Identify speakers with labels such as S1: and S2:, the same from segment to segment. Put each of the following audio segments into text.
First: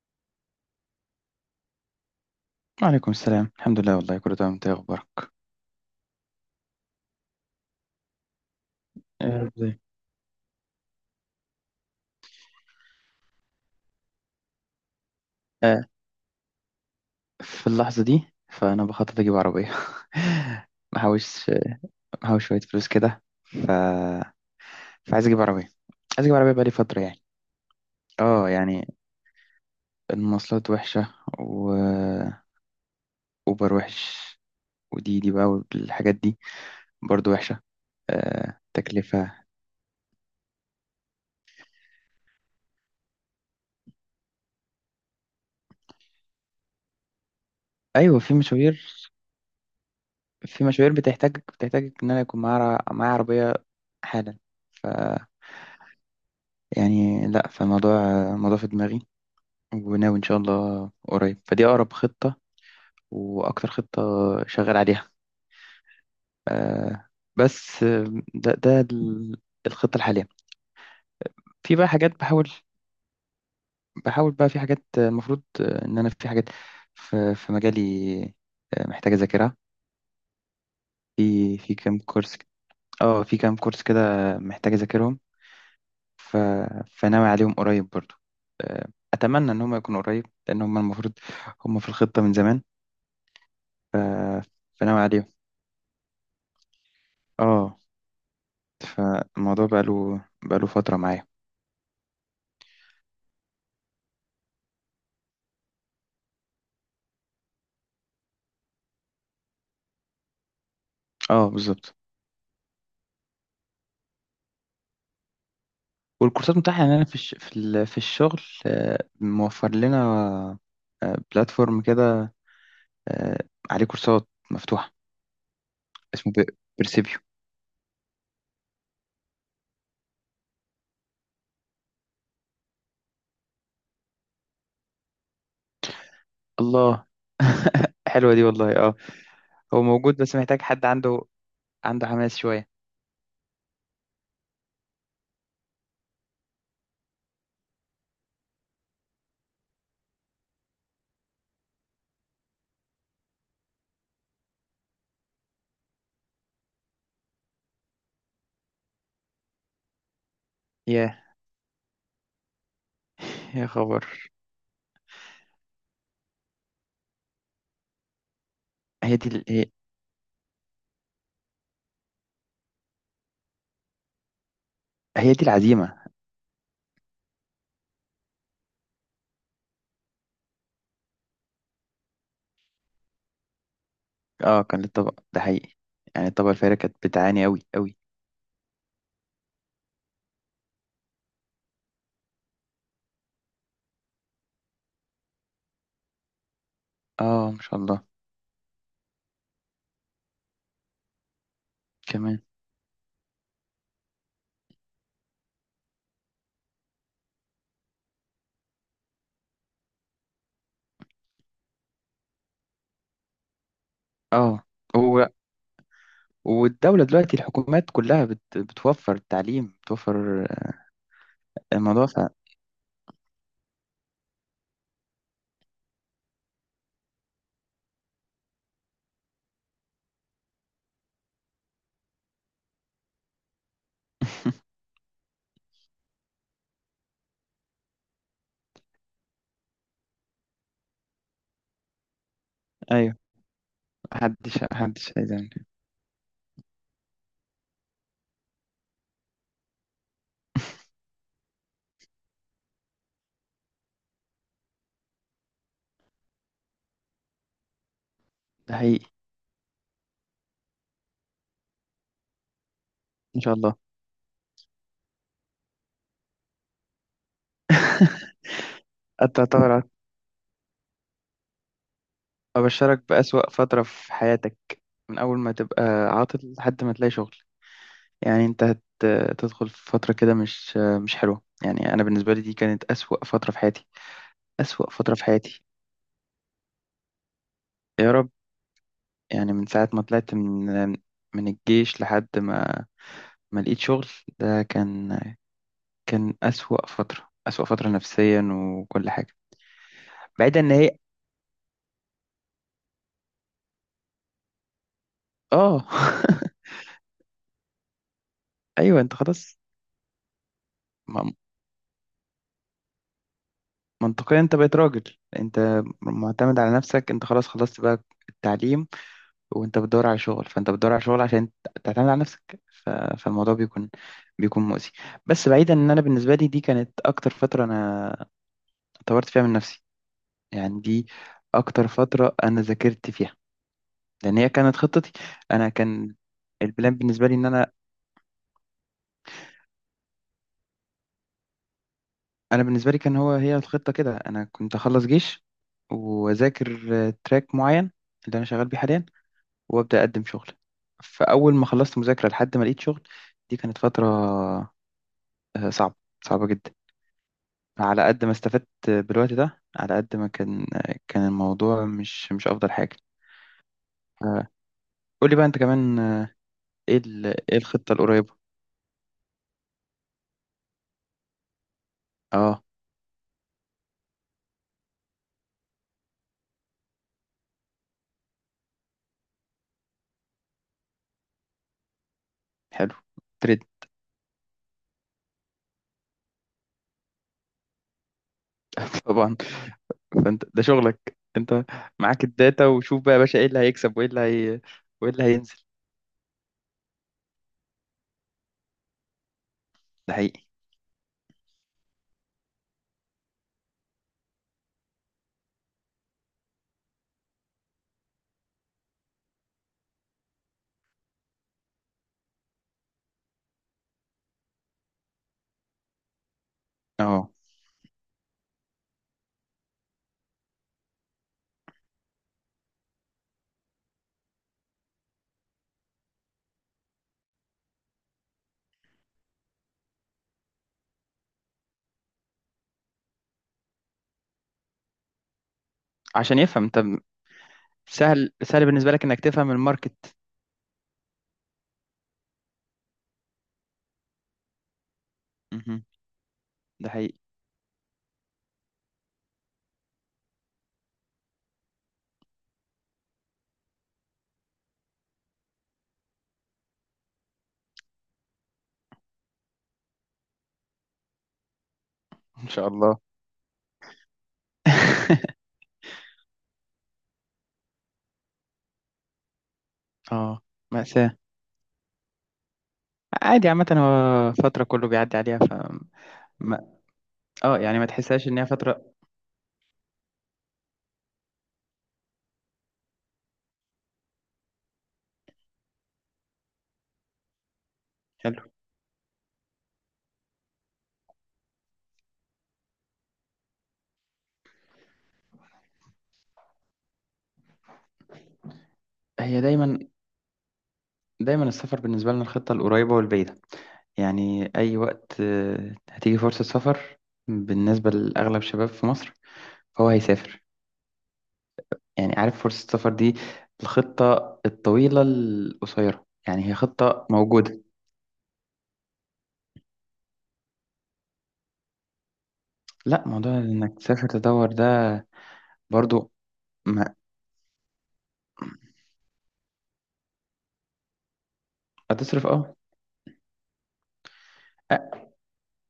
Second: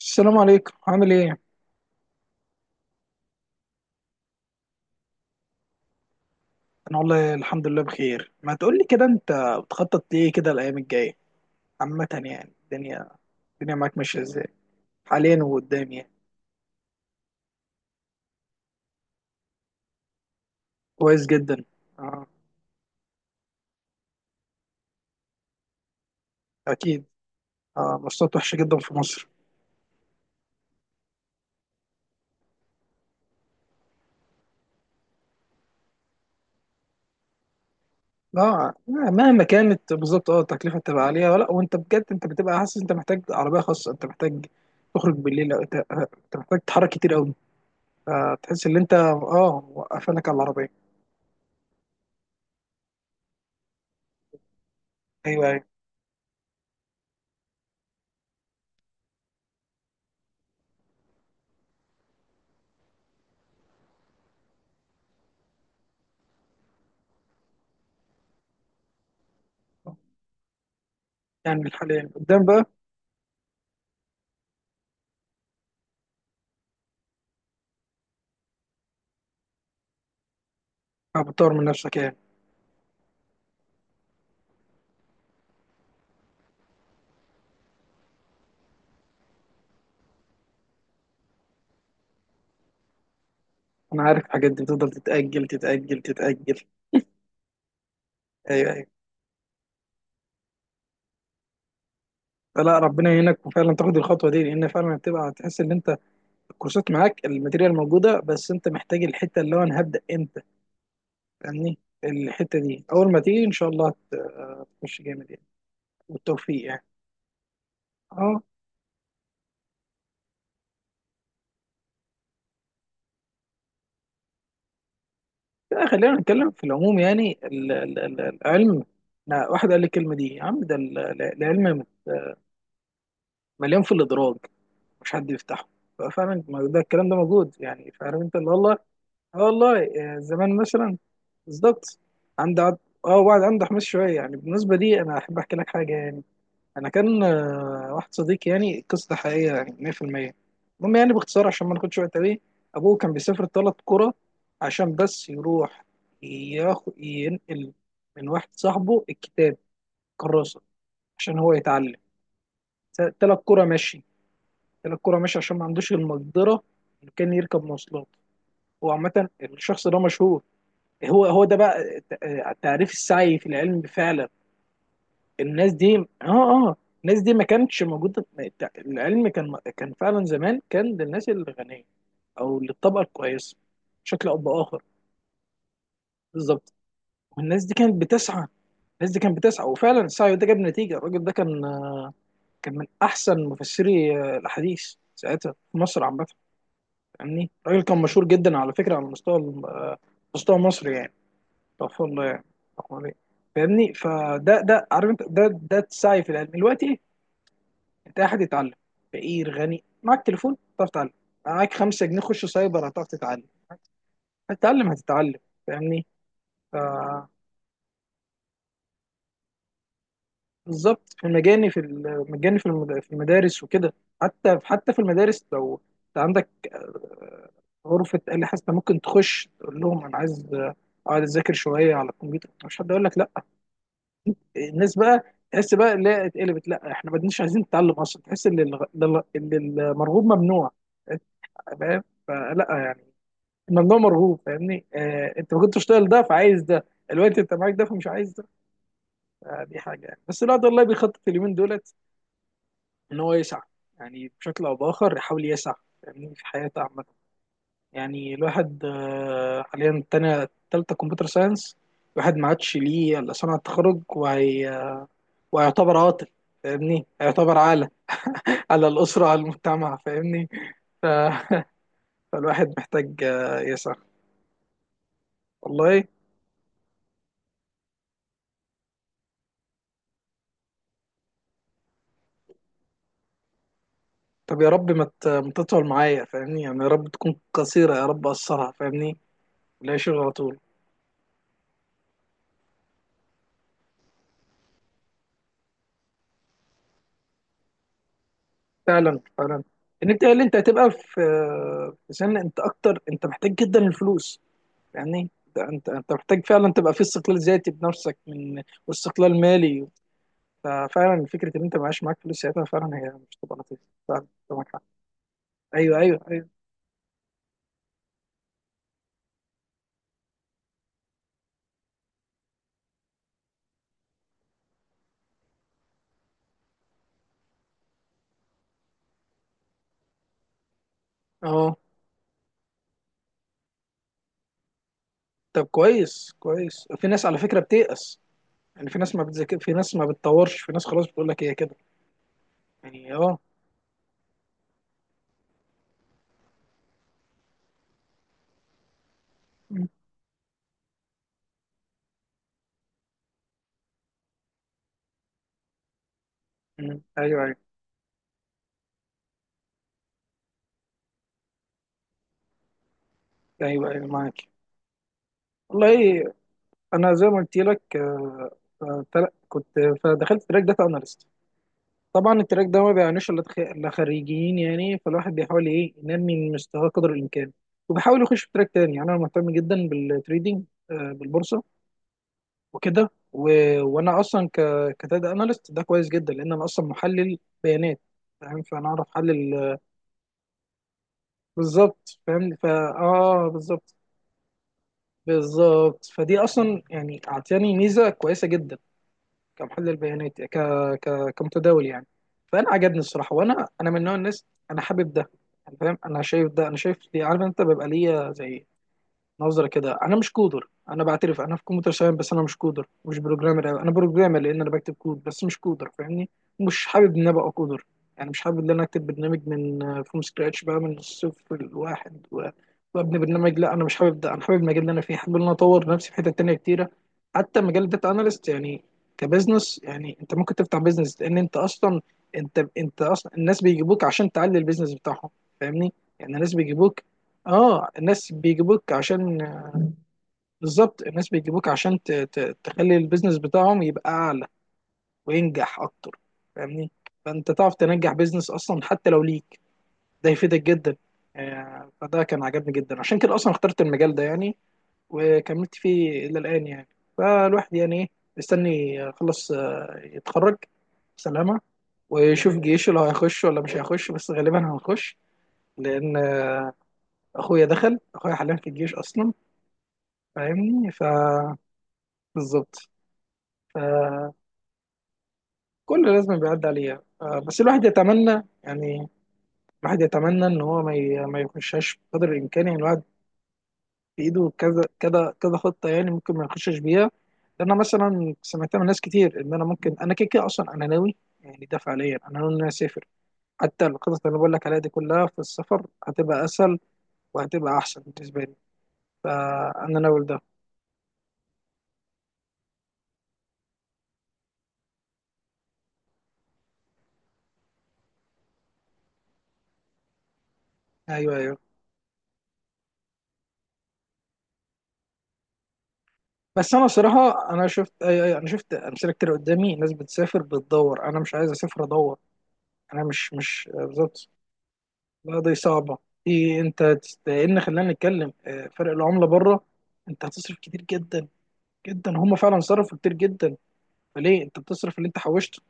S1: السلام عليكم، عامل ايه؟
S2: وعليكم السلام. الحمد لله، والله كله تمام. انت ايه اخبارك؟
S1: انا والله الحمد لله بخير. ما تقولي كده انت،
S2: آه، ازاي.
S1: بتخطط ليه كده الايام الجاية عامة؟ يعني الدنيا معاك ماشية ازاي حاليا
S2: آه،
S1: وقدام يعني؟
S2: في اللحظة دي فأنا بخطط أجيب عربية.
S1: كويس
S2: محوش
S1: جدا. اه،
S2: محوش شوية فلوس كده فعايز أجيب عربية عايز أجيب عربية بقالي فترة
S1: اكيد.
S2: يعني.
S1: اه، مواصلات
S2: اه
S1: وحشة جدا
S2: يعني
S1: في مصر.
S2: المواصلات وحشة، وأوبر وحش، ودي دي بقى والحاجات دي برضو وحشة. آه...
S1: لا
S2: تكلفة.
S1: مهما كانت، بالظبط، اه التكلفة بتبقى عالية. ولا وانت بجد انت بتبقى حاسس انت محتاج عربية خاصة، انت محتاج تخرج بالليل، أو انت محتاج تتحرك كتير قوي،
S2: أيوة، في
S1: فتحس ان
S2: مشاوير.
S1: انت اه وقفلك على
S2: في
S1: العربية.
S2: مشاوير بتحتاج إن أنا يكون معايا عربية حالا.
S1: ايوه، ايوه.
S2: يعني لا، فالموضوع، الموضوع في دماغي. وناوي إن شاء الله قريب، فدي أقرب خطة وأكتر خطة شغال عليها. آه بس ده ده ال- الخطة الحالية.
S1: يعني
S2: في بقى
S1: حاليا
S2: حاجات
S1: قدام
S2: بحاول
S1: بقى.
S2: بحاول بقى. في حاجات المفروض إن أنا في حاجات في مجالي محتاج أذاكرها.
S1: بتطور
S2: في
S1: من
S2: في
S1: نفسك
S2: كام
S1: يعني.
S2: كورس اه، في كام كورس كده محتاج أذاكرهم. ف فناوي عليهم قريب برضو. آه، أتمنى إن هم يكونوا قريب، لأن هم المفروض هم في الخطة من زمان. ف...
S1: انا عارف الحاجات دي بتفضل
S2: فناوي عليهم.
S1: تتاجل تتاجل.
S2: اه،
S1: ايوه، ايوه.
S2: فالموضوع بقاله فترة معايا.
S1: فلا ربنا يعينك وفعلا تاخد الخطوه دي، لان فعلا هتبقى هتحس ان انت الكورسات معاك، الماتيريال موجوده، بس انت محتاج الحته اللي هو انا هبدا امتى.
S2: اه
S1: فاهمني
S2: بالظبط.
S1: الحته دي اول ما تيجي ان شاء الله هتخش جامد يعني،
S2: والكورسات
S1: والتوفيق
S2: متاحة،
S1: يعني.
S2: يعني أنا في الش... في ال... في الشغل
S1: اه.
S2: موفر لنا بلاتفورم كده آه، عليه كورسات مفتوحة.
S1: لا، خلينا
S2: اسمه
S1: نتكلم في العموم
S2: بيرسيبيو.
S1: يعني العلم. لا واحد قال لي الكلمه دي يا عم، ده العلم مليان في الادراج، مش حد يفتحه. ففعلا ما ده
S2: الله.
S1: الكلام ده موجود يعني. فعارف
S2: حلوة
S1: انت
S2: دي
S1: اللي والله.
S2: والله. اه،
S1: اه
S2: هو
S1: والله.
S2: موجود بس
S1: زمان
S2: محتاج حد
S1: مثلا. بالظبط.
S2: عنده حماس
S1: عندي
S2: شوية.
S1: عض- اه وبعد عنده حماس شويه. يعني بالنسبه لي انا احب احكي لك حاجه يعني. انا كان واحد صديقي، يعني القصه دي حقيقيه يعني 100%. المهم يعني باختصار عشان ما ناخدش وقت قوي، ابوه كان بيسافر ثلاث قرى عشان بس يروح ياخد، ينقل من واحد صاحبه الكتاب، كراسه،
S2: يا،
S1: عشان هو يتعلم. ثلاث قرى
S2: يا
S1: ماشي.
S2: خبر.
S1: ثلاث قرى ماشي عشان ما عندوش المقدره انه كان يركب مواصلات. هو
S2: هي دي
S1: عامه
S2: ال- هي,
S1: الشخص ده مشهور. هو ده بقى تعريف السعي في العلم فعلا.
S2: هي دي
S1: الناس دي
S2: العزيمة.
S1: اه. اه، الناس دي ما كانتش موجودة. العلم كان كان فعلا زمان، كان للناس الغنية او للطبقة الكويسة، بشكل او
S2: اه كان
S1: باخر.
S2: للطبق ده حقيقي. يعني الطبقة
S1: بالظبط.
S2: الفارقة كانت بتعاني أوي
S1: والناس دي كانت
S2: أوي.
S1: بتسعى. الناس دي كانت بتسعى، وفعلا السعي ده جاب نتيجة. الراجل ده كان كان من احسن مفسري الاحاديث ساعتها في مصر عامة.
S2: اه
S1: فاهمني
S2: ما شاء
S1: الراجل كان
S2: الله.
S1: مشهور جدا على فكرة على مستوى، مستوى مصر يعني. استغفر الله
S2: كمان.
S1: يعني. استغفر الله. فاهمني فده عارف انت ده السعي في العلم دلوقتي ايه. انت احد يتعلم، فقير غني، معاك تليفون تعرف تتعلم، معاك 5 جنيه خش سايبر هتعرف تتعلم.
S2: اه.
S1: هتتعلم
S2: هو
S1: هتتعلم فاهمني. ف،
S2: والدولة دلوقتي الحكومات كلها بت... بتوفر التعليم، بتوفر
S1: بالظبط، في المجاني، في
S2: الموضوع ف...
S1: المجاني، في المدارس وكده. حتى حتى في المدارس لو انت عندك غرفة آلة حاسة، ممكن تخش تقول لهم انا عايز اقعد اذاكر شوية على الكمبيوتر، مش حد يقول لك لا. الناس بقى تحس بقى اللي هي اتقلبت، لا احنا ما بدناش عايزين نتعلم اصلا، تحس ان ان المرغوب ممنوع. انت فاهم فلا يعني
S2: ايوه.
S1: الممنوع مرغوب.
S2: محدش
S1: فاهمني
S2: محدش عايز
S1: اه
S2: يعمل
S1: انت ما
S2: كده.
S1: كنتش تشتغل ده، فعايز ده. الوقت انت معاك ده، فمش عايز ده. آه دي حاجه يعني. بس الواحد والله بيخطط اليومين دولت ان هو يسعى، يعني بشكل او باخر يحاول يسعى، فاهمني في حياته عامه. يعني
S2: ده
S1: الواحد
S2: حقيقي.
S1: حاليا تانية تالتة كمبيوتر ساينس، الواحد ما عادش ليه الا
S2: ان شاء
S1: صنعة،
S2: الله.
S1: تخرج وهي وهيعتبر عاطل. فاهمني هيعتبر عالة على الأسرة، على
S2: انت طبعا
S1: المجتمع. فاهمني. ف- فالواحد
S2: ابشرك
S1: محتاج
S2: بأسوأ فترة
S1: يسعى.
S2: في حياتك. من اول ما تبقى
S1: والله
S2: عاطل لحد ما تلاقي شغل. يعني انت هت... تدخل في فترة كده مش حلوة. يعني انا بالنسبة لي دي كانت أسوأ فترة في حياتي.
S1: طب يا
S2: أسوأ
S1: رب
S2: فترة في
S1: ما
S2: حياتي،
S1: تطول معايا فاهمني، يعني يا رب تكون قصيرة، يا
S2: يا
S1: رب
S2: رب.
S1: أقصرها فاهمني.
S2: يعني من ساعة
S1: لا،
S2: ما
S1: شغل على
S2: طلعت
S1: طول.
S2: من الجيش لحد ما لقيت شغل. ده كان أسوأ فترة، أسوأ فترة نفسيا وكل
S1: فعلا
S2: حاجة.
S1: فعلا إن أنت اللي أنت
S2: بعيدا ان
S1: هتبقى
S2: هي
S1: في في سن أنت أكتر أنت محتاج جدا الفلوس. يعني أنت
S2: اه.
S1: أنت أنت محتاج فعلا تبقى في استقلال ذاتي بنفسك، من
S2: ايوه انت
S1: واستقلال
S2: خلاص.
S1: مالي. ففعلا
S2: م-
S1: فكرة إن أنت معاش معاك فلوس ساعتها فعلا هي مش تبقى لطيفة. فعلا
S2: منطقيا
S1: أنت
S2: انت
S1: معاك
S2: بقيت
S1: حق.
S2: راجل، انت
S1: أيوه، أيوه، أيوه.
S2: معتمد على نفسك، انت خلاص خلصت بقى التعليم. وانت بتدور على شغل، فانت بتدور على شغل عشان تعتمد على نفسك. ف... فالموضوع بيكون، بيكون مؤذي. بس بعيدا ان انا بالنسبة لي دي كانت اكتر فترة انا طورت فيها من نفسي. يعني دي
S1: أه.
S2: اكتر فترة انا ذاكرت فيها، لان هي كانت خطتي.
S1: طب
S2: انا كان
S1: كويس كويس،
S2: البلان
S1: في ناس
S2: بالنسبة لي
S1: على
S2: ان
S1: فكرة
S2: انا،
S1: بتيأس يعني. في ناس ما بتذاكر، في ناس ما بتطورش، في ناس خلاص بتقول لك هي كده
S2: انا بالنسبه لي
S1: يعني.
S2: كان هو
S1: اه.
S2: هي الخطه كده. انا كنت اخلص جيش واذاكر تراك معين اللي انا شغال بيه حاليا،
S1: م-
S2: وابدا اقدم شغل. فاول ما خلصت مذاكره لحد ما لقيت شغل، دي كانت فتره صعبه، صعبه جدا.
S1: م. ايوه، ايوه،
S2: على قد ما استفدت بالوقت ده، على قد ما كان كان الموضوع مش افضل حاجه.
S1: ايوه، ايوه،
S2: آه،
S1: معاك.
S2: قول لي بقى انت كمان
S1: والله
S2: ايه
S1: انا زي ما قلت
S2: ايه الخطه
S1: لك
S2: القريبه.
S1: كنت، فدخلت تراك داتا اناليست. طبعا
S2: اه،
S1: التراك ده ما بيعنيش الا إلا خريجين يعني، فالواحد بيحاول ايه ينمي من مستواه قدر الامكان. وبحاول يخش في تراك تاني. يعني انا مهتم جدا بالتريدينج، بالبورصة
S2: حلو.
S1: وكده و
S2: تريد.
S1: وانا اصلا كداتا اناليست، ده كويس جدا لان انا اصلا محلل بيانات. فاهم فانا اعرف
S2: طبعا،
S1: احلل.
S2: فانت ده شغلك. انت
S1: بالظبط
S2: معاك
S1: فاهم
S2: الداتا، وشوف بقى يا باشا ايه
S1: اه
S2: اللي
S1: بالظبط.
S2: هيكسب، وايه اللي هي... وايه اللي هينزل.
S1: بالظبط فدي اصلا يعني اعطاني ميزه كويسه جدا، كمحلل
S2: ده
S1: بيانات،
S2: حقيقي.
S1: كمتداول يعني. فانا عجبني الصراحه. وانا من نوع الناس، انا حابب ده يعني. فاهم انا شايف ده، انا شايف دي. عارف انت بيبقى ليا زي نظرة كده. انا مش كودر، انا بعترف انا في كمبيوتر ساينس بس انا مش كودر، مش بروجرامر أوي. انا بروجرامر لان انا بكتب كود بس مش كودر فاهمني. مش حابب ان انا
S2: اه.
S1: ابقى كودر. يعني مش حابب ان انا اكتب برنامج من فروم سكراتش بقى، من الصفر الواحد وابني برنامج. لا انا مش حابب ده. انا حابب المجال اللي انا فيه، حابب ان انا اطور نفسي في حتت تانية كتيرة. حتى مجال الداتا اناليست يعني كبزنس، يعني انت ممكن تفتح بزنس، لان انت اصلا انت اصلا الناس بيجيبوك عشان تعلي البيزنس بتاعهم. فاهمني. يعني
S2: عشان
S1: الناس
S2: يفهم انت،
S1: بيجيبوك. اه
S2: سهل
S1: الناس
S2: سهل بالنسبة
S1: بيجيبوك
S2: لك انك
S1: عشان،
S2: تفهم الماركت.
S1: بالظبط الناس بيجيبوك عشان تخلي البيزنس بتاعهم يبقى اعلى وينجح
S2: مهم.
S1: اكتر.
S2: ده
S1: فاهمني.
S2: حقيقي.
S1: فانت تعرف تنجح بيزنس اصلا، حتى لو ليك ده يفيدك جدا. فده كان عجبني جدا، عشان كده اصلا اخترت المجال ده يعني، وكملت فيه الى الان يعني. فالواحد يعني ايه، مستني يخلص يتخرج، سلامة،
S2: ان
S1: ويشوف
S2: شاء
S1: جيشه
S2: الله.
S1: لو هيخش ولا مش هيخش. بس غالبا هنخش، لان اخويا دخل، اخويا حاليا في الجيش اصلا.
S2: اه،
S1: فاهمني،
S2: مأساة.
S1: فبالظبط.
S2: عادي، عامة هو فترة كله بيعدي عليها.
S1: كل لازم بيعدي
S2: ما...
S1: عليها،
S2: اه
S1: بس
S2: يعني
S1: الواحد
S2: ما تحسهاش ان
S1: يتمنى
S2: هي فترة.
S1: يعني. الواحد يتمنى ان هو ما يخشش بقدر الامكان. يعني الواحد بايده كذا كذا كذا خطه، يعني ممكن ما يخشش بيها. لان أنا مثلا
S2: حلو.
S1: سمعتها من ناس كتير، ان انا ممكن انا كده كده اصلا انا ناوي يعني، ده فعليا انا ناوي ان انا اسافر. حتى الخطط اللي بقول لك عليها دي كلها في السفر هتبقى اسهل وهتبقى احسن بالنسبه لي.
S2: هي دايما،
S1: فانا ناوي ده.
S2: دايما السفر بالنسبة لنا الخطة القريبة والبعيدة. يعني أي وقت هتيجي فرصة سفر بالنسبة لأغلب شباب في مصر، فهو هيسافر.
S1: ايوه، ايوه.
S2: يعني عارف فرصة السفر دي، الخطة الطويلة القصيرة، يعني هي
S1: بس انا
S2: خطة
S1: صراحه،
S2: موجودة.
S1: انا شفت، أيوة أيوة، انا شفت امثله كتير قدامي، ناس بتسافر بتدور. انا مش عايز اسافر ادور. انا
S2: لا،
S1: مش
S2: موضوع
S1: مش
S2: انك تسافر
S1: بالظبط،
S2: تدور ده
S1: لا دي صعبه.
S2: برضو
S1: دي انت
S2: ما.
S1: لان خلينا نتكلم فرق العمله بره، انت هتصرف كتير جدا جدا.
S2: هتصرف
S1: هم
S2: اه.
S1: فعلا صرفوا كتير جدا. فليه انت
S2: أ-
S1: بتصرف اللي انت حوشته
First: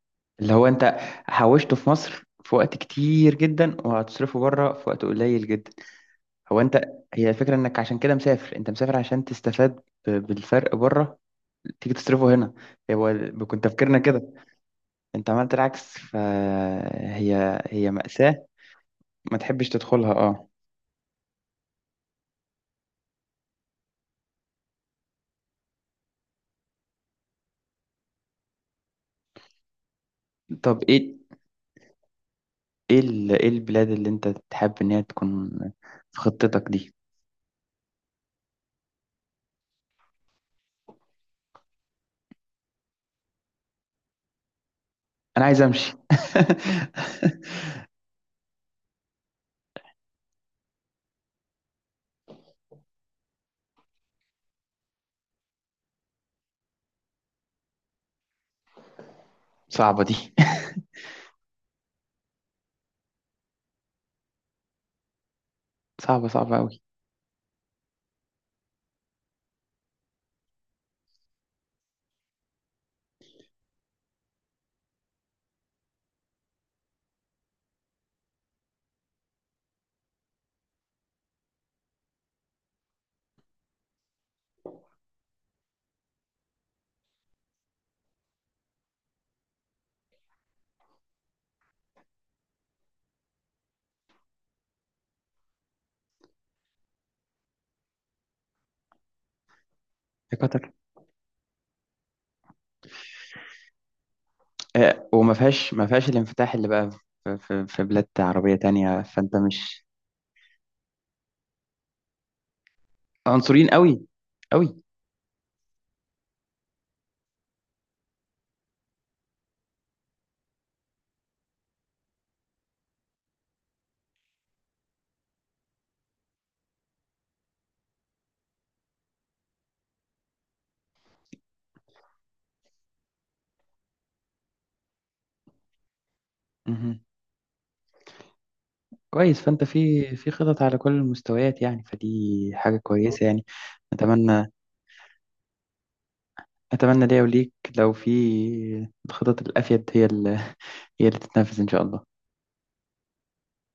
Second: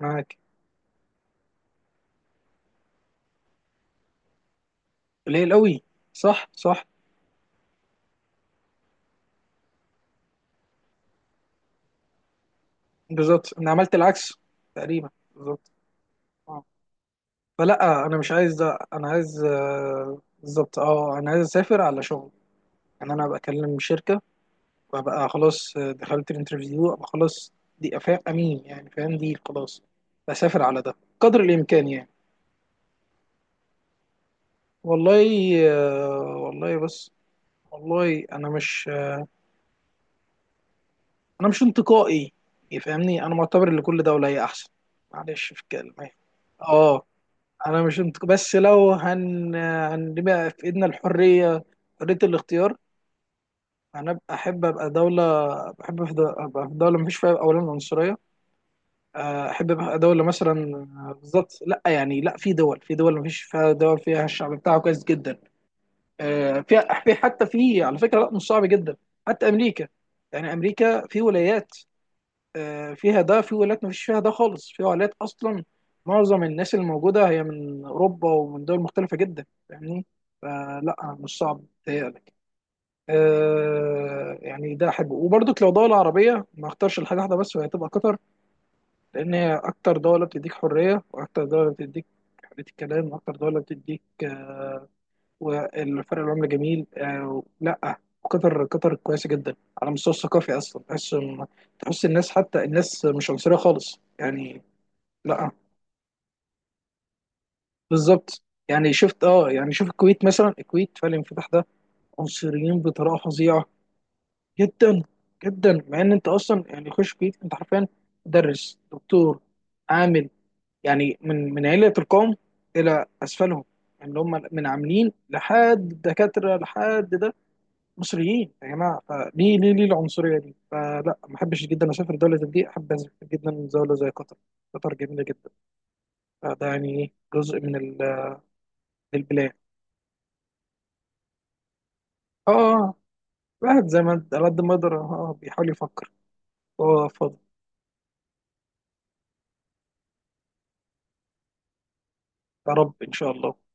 S1: معاك؟
S2: اللي هو انت حوشته في مصر في وقت كتير جدا، وهتصرفه بره في وقت قليل
S1: قليل
S2: جدا.
S1: قوي. صح،
S2: هو انت،
S1: صح.
S2: هي الفكرة انك عشان كده مسافر. انت مسافر عشان تستفاد بالفرق بره، تيجي تصرفه هنا. هو
S1: بالظبط
S2: كنت
S1: انا عملت
S2: تفكيرنا كده.
S1: العكس تقريبا،
S2: انت عملت
S1: بالظبط.
S2: العكس،
S1: آه.
S2: فهي
S1: فلا انا مش
S2: مأساة.
S1: عايز ده، انا
S2: ما
S1: عايز،
S2: تحبش تدخلها
S1: آه،
S2: اه.
S1: بالظبط اه انا عايز اسافر على شغل. ان انا بكلم شركه وابقى خلاص دخلت الانترفيو، ابقى خلاص دي امين يعني، فاهم دي خلاص بسافر على
S2: طب
S1: ده
S2: ايه،
S1: قدر الامكان يعني.
S2: ايه ايه البلاد اللي انت تحب ان هي
S1: والله
S2: تكون في خطتك
S1: والله
S2: دي.
S1: بس. والله انا مش انا مش انتقائي. يفهمني انا معتبر ان كل دوله هي احسن،
S2: انا
S1: معلش في
S2: عايز امشي.
S1: الكلمه. اه انا مش انتق... بس لو هنبقى في ايدنا الحريه، حريه الاختيار، انا احب ابقى دوله. بحب ابقى في دوله مفيش فيها اولا عنصريه. احب بقى
S2: صعبة
S1: دوله
S2: دي.
S1: مثلا، آه، بالظبط لا يعني، لا، في دول، في دول ما فيش فيها، دول فيها الشعب بتاعه كويس جدا.
S2: صعبة صعبة
S1: آه،
S2: قوي.
S1: في في حتى في على فكره، لا مش صعب جدا. حتى امريكا يعني، امريكا في ولايات فيها ده، في ولايات ما فيش فيها ده خالص، في ولايات اصلا معظم الناس اللي موجوده هي من اوروبا ومن دول مختلفه جدا. فاهمني فلا مش صعب تهيألك. يعني ده احبه. وبرضك لو دوله عربيه ما اختارش الحاجه واحده بس، وهي تبقى قطر. لأن هي أكتر دولة بتديك حرية، وأكتر دولة بتديك حرية الكلام، وأكتر دولة بتديك والفرق العملة جميل. لا قطر، قطر كويسة جدا على المستوى
S2: يا
S1: الثقافي.
S2: قطر.
S1: أصلا تحس تحس الناس، حتى الناس مش عنصرية خالص يعني.
S2: آه، وما
S1: لا،
S2: فيهاش ما فيهاش الانفتاح اللي بقى في بلاد
S1: بالظبط.
S2: عربية
S1: يعني
S2: تانية،
S1: شفت،
S2: فانت
S1: اه، يعني
S2: مش
S1: شوف الكويت مثلا، الكويت فالانفتاح ده عنصريين بطريقة فظيعة
S2: عنصريين قوي، قوي.
S1: جدا جدا. مع إن أنت أصلا يعني خش الكويت أنت حرفيا مدرس، دكتور، عامل، يعني من من علية القوم إلى أسفلهم، يعني اللي هم من عاملين لحد دكاترة لحد ده مصريين يا جماعة. فليه ليه ليه العنصرية دي؟ فلا ما أحبش جدا أسافر دولة زي دي، أحب أسافر جدا دولة زي قطر. قطر جميلة جدا. فده يعني
S2: مهم.
S1: إيه جزء من
S2: كويس،
S1: البلاد.
S2: فانت في خطط على كل المستويات، يعني فدي حاجة
S1: آه.
S2: كويسة. يعني
S1: الواحد زي ما على
S2: اتمنى،
S1: قد ما يقدر آه بيحاول يفكر.
S2: اتمنى
S1: هو
S2: ليا
S1: فاضي.
S2: وليك لو في الخطط الافيد هي اللي، هي اللي تتنفذ ان شاء الله.
S1: يا رب إن شاء الله.